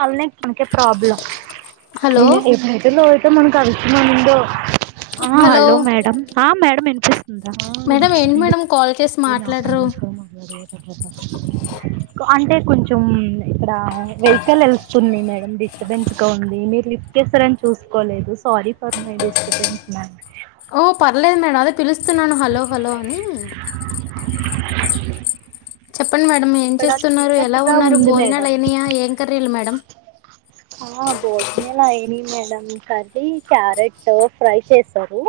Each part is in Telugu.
చాల మనక ప్రాబ్లమ్ హలో ఏైతే లో అే మనకు అలిసన్నా ముందు హలో మేడం మేడం వినిపిస్తుందా మేడం ఏంటి మేడం కాల్ చేసి మాట్లాడరు అంటే కొంచెం ఇక్కడ వె క్కేలు వెలుస్తుంది మేడంమ్ డిస్టబెన్స్ గా ఉంది మీరు లిఫేస్తారని చూసుకోలేదు sorry for my disturbance madam ఓ పర్లేదు మేడం అదే పిలుస్తున్నాను హలో హలో అని చెప్పు చెప్పండి మేడం ఏం ఇక్కడ చేస్తున్నారు ఎలా చీకట్టుగా ఉన్నారు ఉంది భోజనాలు మేడం అయినాయా ఏం కర్రీలు మేడం ఆ భోజనాలు అయినా మేడం సలి క్యారెట్ ఫ్రై చేసారు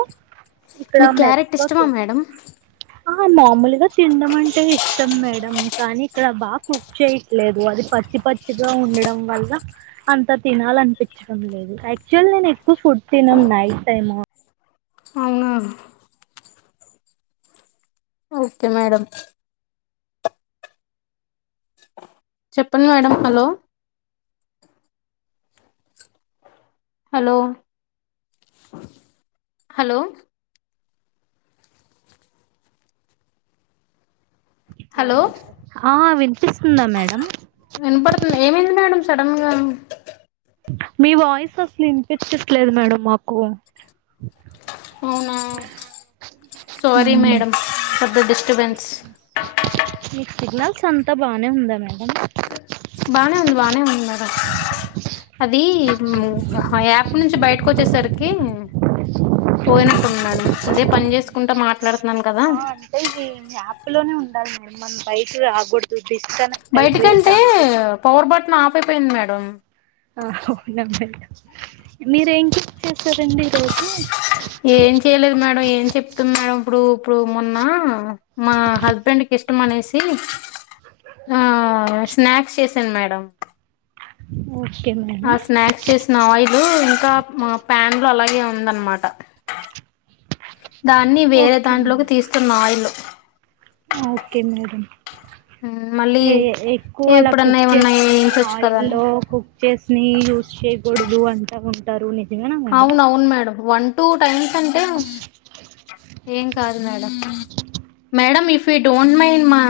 మీ క్యారెట్ ఇష్టమా మేడం ఆ మామూలుగా తినడం అంటే ఇష్టం మేడం కానీ ఇక్కడ బాగా కుక్ చేయట్లేదు అది పచ్చి పచ్చిగా ఉండడం వల్ల అంత తినాలనిపించడం లేదు యాక్చువల్ నేను ఎక్కువ ఫుడ్ తినను నైట్ టైమ్ అవునా ఓకే మేడం చెప్పండి madam hello hello hello hello హా వినపడుతుంది ఏమైంది మేడం సడన్గా మీ వాయిస్ అసలు ఇనిపించట్లేదు మేడం మాకు అవునా sorry hmm. Madam for the disturbance signals అంత బాగానే ఉందా మేడం బానే ఉంది బాగానే ఉంది మేడం అది యాప్ నుంచి బయటకు వచ్చేసరికి పోయినట్టున్నాడు ఇదే పని చేేసుకుంటా మాట ఆ అంటే ఇది యాప్ లోనే ఉండాలి మమ పైసు ఆ [unintelligible] బయటకంటే పవర్ బటన్ ఆ అయిపోయింది మేడం ఆ ఉవున్నా మీరు ఏంక చేస్తారండి ఈ రోజు ఏం చేయలేదు మేడం ఏం చెప్తాం మేడం ఇప్పుడు ఇప్పుడు మొన్న మా హస్బెండ్ కి ఇష్టం అనేసి ఆ స్నాక్స్ చేసాను మేడం టం ఓ ఆ స్నాక్స్ చేసిన ఆవాయిలు ఇంకా మా ప్యాన్ లో అలాగే ఉందనమాట దాన్ని వేరే ఓకే దాంట్లోకి మేడం తీస్తున్న ఆయిలు ఓకే మేడం ఎక్కువ అలా ఎప్పుడన్నా కుక్ ఏమన్నా చేసిని వేయించవచ్చు ఆయిల్ కదాని లో కుక్ చేసిని యూస్ చేయకూడదు అంటా ఉంటారు న అవున అవును మేడం వన్ టు టైమ్స్ అంటే ఏం కాదు madam madam if you don't mind మా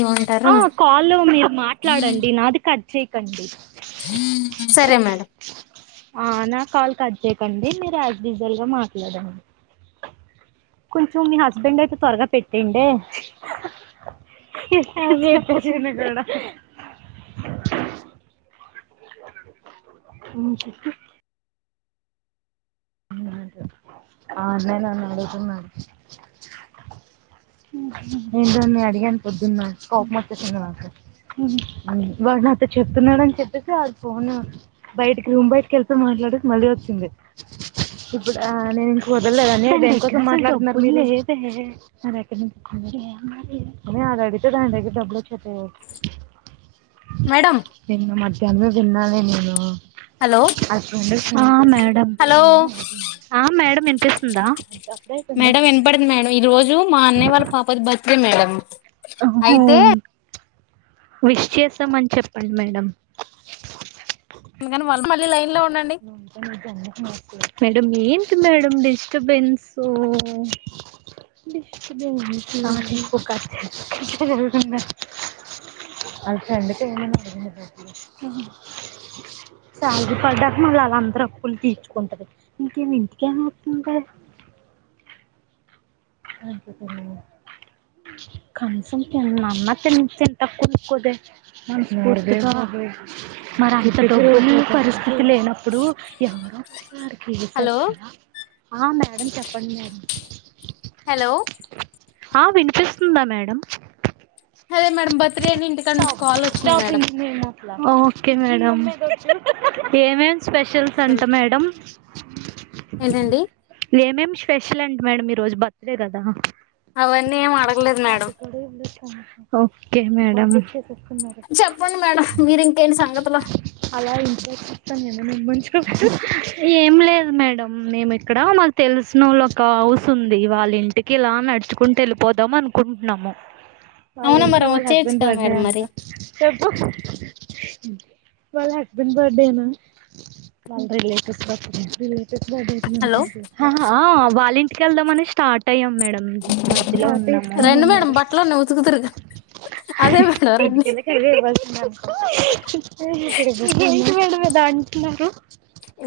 ఏమంటారు ఆ కాల్లో మీరు మాట్లాడండి నాది క కండి సరే మేడం ఆ నా కాల కదు అంతేకండి మీరు యాజడిజల్ గా మాట్లాడండి. కొంచెం మీ హస్బెండ్ అయితే త్వరగా పెట్టేండే చెప్ప కూడా అ చెప్పు ఆ అన్నే నన్ను అడుగుతున్నాడు. ఏంట అన్న అడిగాను పొద్దున్న కోపం వచ్చేసింది నాకు. ఇవాళ నాతో చెప్తున్నాడని చెప్పేసి, వాడు ఫోన్ బయటికి రూమ్ బయటకి వెళ్తూ మాట్లాడేసి మళ్ళీ వచ్చింది. ఇప్పుడు నేను ఇం వదలలేదని మాట్లాడుతు ద అలా అడిగితే దాని దగ్గర డబ్బులు వచ్చ మేడం ఎమన్నా మర్చ్ అన్నం తిన్నాలి నేను హలో ఆ మేడం హలో ఆ మేడం వినిపిస్తుందా అప్పుడే అయిపోయిందా జు మా అన్నయ్య వాళ్ళ పాప బర్త్ డే మేడం [inaudible] ఆహో అయితే విష్ చేస్తామని చెప్పండి మేడం అందుకని మళ్ల ఉంటా నీకు దండం పెడతా ఏంటి మేడం డిస్టబెన్స్ డిస్టబెన్స్ సాగు పడా మళ్ళ వాళ్ళ అందరి అప్పులు తీర్చుకుంటుంది. ఇంకేమి ఇంటికేం వత్తుంది. కంచం తిన్నాన్న తింటా కొనుకోదే మనస్పూర్తిగా మరీ అంత ఉంది పరిస్థితి లేనప్పుడు ఎవరున్నారు తెలుసా హలో అక్కడ ఆ మేడం చెప్పండి మేడం హలో ఆ వినిపిస్తుందా మేడం అదే మేడం బర్త్డే అని ఇంటికాడ నుంచి స్టాప్ కాల్ వచ్చినాయి stop madam in name of okay madam ఏమేమ్ స్పెషల్స్ అంట మేడం ఏంటండి ఏమేం స్పెషల్ అంట మేడం ఈరోజు బత్ ఇదే కదా అవన్నీ ఏం అడగలేదు మేడం వాటి కూడా ఇవ్వలేదు ఓకే మేడమ్ చెప్పండి మేడం చెప్పండి మేడం మీరు ఇంకేంటి సంగతులు అలా ఇంట్రెట్ చెప్తాను నేను ము ఏం లేదు మేడం మేము ఇక్కడ నాకు తెలిసిన వాళ్ళ ఒక హౌస్ ఉంది వాళ్ళ ఇంటికి ఇలా నడుచుకుంటూ వెళ్ళిపోదాం అనుకుంటున్నాము వాళ్ళ అవునా మరి ఇంట్లో వాళ్ళ వచ్చేయచ్చు హస్బెండ్ కదా బర్త్డే మేడం అంట మరి చెప్పు వాళ్ళ హస్బెండ్ బర్త్డేనా వాళ్ళ రిలేటివ్స్ హలో వచ్చారు హా వాళ్ళ ఇంట్ కి వెళ్దాం అని స్టార్ట్ యం మేడం మధ్యలో అ పార్టీ రండి మేడం ఇస్తామన్నారు. బట్టలోనే ఉతుకుతురు అదే మేడం రండి ఇంటికెళ్ళక అవే ఇవాళ్సింది ఎంటి మేడమ్ ఇది అంత ట్లారు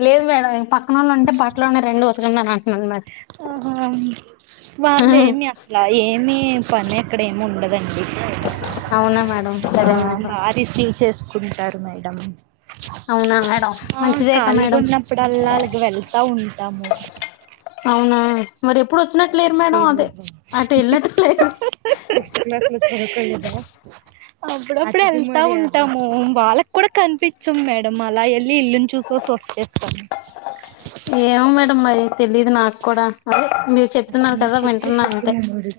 లేదు మేడం ఈ పక్ కావాలంటే బట్టలువున్నాయి రండి ఉంతుకుదురుఅని అంటున్నాను మేడమ్ ఆహా వాళ్ళు ఏమి అట్లా ఏమి పని అక్కడ ఏమి ఉండదండి అవునా మేడం ఆ సరే మేడం బాగా రిసీవ్ చేసుకుంటారు మేడం అవునా మేడం ఆ మంచిదేక ఖాళీ మేడం కొన్నప్పుడల్లా అలా వెళ్తా ఉంటాము అవునా మరి ఎప్పుడు వచ్చినట్లేరు మేడం అదే అటు వెళ్ళినట్లు లేరు సిక్స్త్ క్లాస్ లో చదువుకోలేదా అప్పుడప్పుడు వెళ్తా ఉంటాము వాళ్ళకి కూడా కనిపించమూ మేడమ్ అలా వెళ్ళి ఇల్లుని చూసిొసి వస్తేస్తాము ఏం మేడం మరి తెలీదు నాకు కూడా అదే మీరు చెప్తున్నారు అక్కడున్న కదా చెట్లు వింటున్నా పుట్ల అంతే మెమోరీస్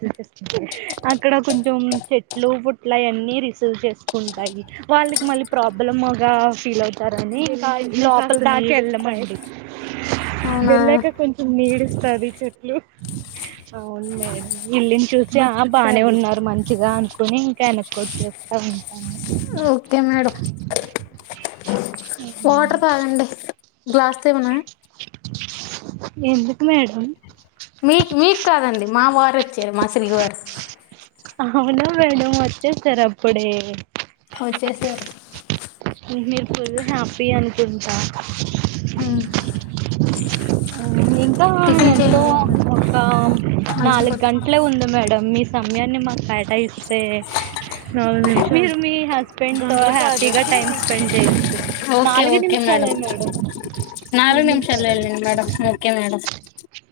అక్కడ కొంచం కొంచం చెట్లు పుట్లు అవన్నీ రిసీవ్ చేసుకుంటాయి వాళ్ళకి మళ్ళీ ప్రాబ్లమ్గా ఫీల్ అవుతారని లోపల దాక వెళ్ళాము అండి అవునా వెళ్ళాక కొంచెం నీడుస్త్ తవ్వి చెట్లు అవును మేడం ఇల్లుని చూసి ఆ బానే ఉన్నారు మంచిగా అనుకుని ఇంకా వెనక్కొచ్చెస్తా ఉంటామ్ ఓకే మేడమ్ మోటర్ కదండి గ్లాస్ తో ఇవనా ఎందుకు మేడమ్ మీకు మీకు కాదండి మా వారు వాచ్ ఇర్ మా శ్రీవార్ అవునా మేడం వచ్చేసారా అప్పుడే వొచ్చేసారు ఉహ్ మీరు ఫుల్ హ్యాపీ అనుకుంటా ఉమ్. ఉ ఇంక్ ఇంకా టిఫిన్ ఎంతో చేయండి అండి ఒక మంచిది నాలుగు పట్టు గంటలే ఉంది మేడం మీస్ సమయాన్ని మాకు కేటాయిస్తే అవును మీ మీరు మీ హస్బెండ్ తో హ్యాపీగా టైమ్ స్పెండ్ చేయొచ్చు ఓకే నాలుగు ఓకే మేడం నిమిషాలే మూడు నాలుగు నిమిషాలు నిమిషాలేలేండ్ మేడం ఓకే మేడం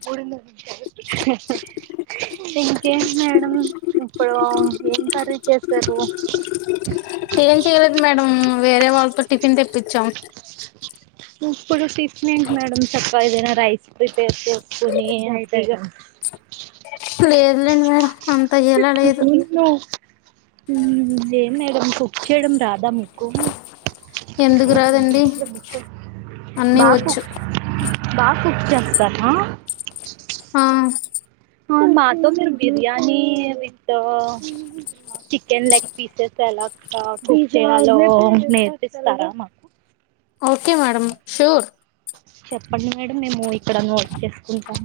మూడున్నర నిమిషాలుంది ఇంకేంటి మేడం ఇప్పుడు ఏం కరీ చేసారు ఏం చేయలేదు మేడం వేరే వాళ్ తో టిఫిన్ తెప్పించ్చాం ఇప్పుడు టిఫినేంటి మేడం చక్కగా ఎదైనా రైస్ ప్రిపేర్ చేసుకొని హ్యాపీ గా లేదులేండి మేడం అంత ఏలా లేదు ఉ ఏం మేడం కుక్ చేయడం రాదా మీకు ఎందుకు రాదండి ఎంతెంతో బుక్కకు అన్నీ బాపూ వచ్చు బా కుక్ చేస్తాను ఆ ఆ మాతో మీరు biryani with chicken leg pieces ఎలాగా కుక్ చేయాలో నేర్పిస్తారా మాకు ఓకే మేడం ష్యూర్ చెప్పండి మేడం మేము ఇక్కడ నోట్ చేసుకుంటాము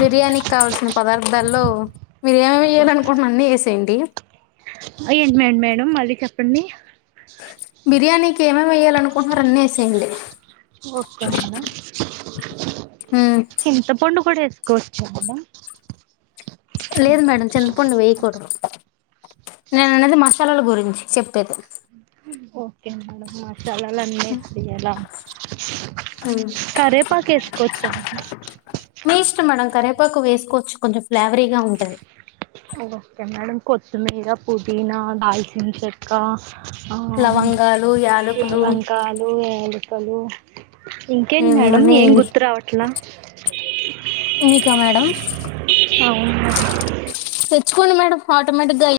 బిర్యానికీ కావల్సిన పదార్థాల్లో మీరెమెయ్యలనుకుంటున్నారో అన్ని ఎసేయండి అఏంటి మేడ్ మేడం మళ్ళీ చెప్పండి బిర్యానికి ఏమేమ్ ఎయ్యాలను కుహరన్నెసేయండి ఓకే మేడం [unintelligible] [inaudible] ఉ ప్పుడు వేసుకోొచ్చ మేడం లేదు మేడం చింతపండు వేయకూడదు నేననేది మసాలాల గురించి చెప్పేది ఓకే మేడం మ కరేపాక్ ఏసుకోొచ్చా పకు వేసుకోవచ్చు కొంచెం ఫ్లేవరీగా ఉంటది ఓకే మేడం కొత్తిమీర పుదీనా దాల్చిన చెక్క ఆ లవంగాలు యాలకులు లవంగాలు ఎల్ కలు ఇంకేంటి ఉమ్ మేడం అన్నీ ఏం గుర్తు రావట్లా మీకా మేడం అవును మ చ్చుకోండి మేడం ఆటోమేక్గా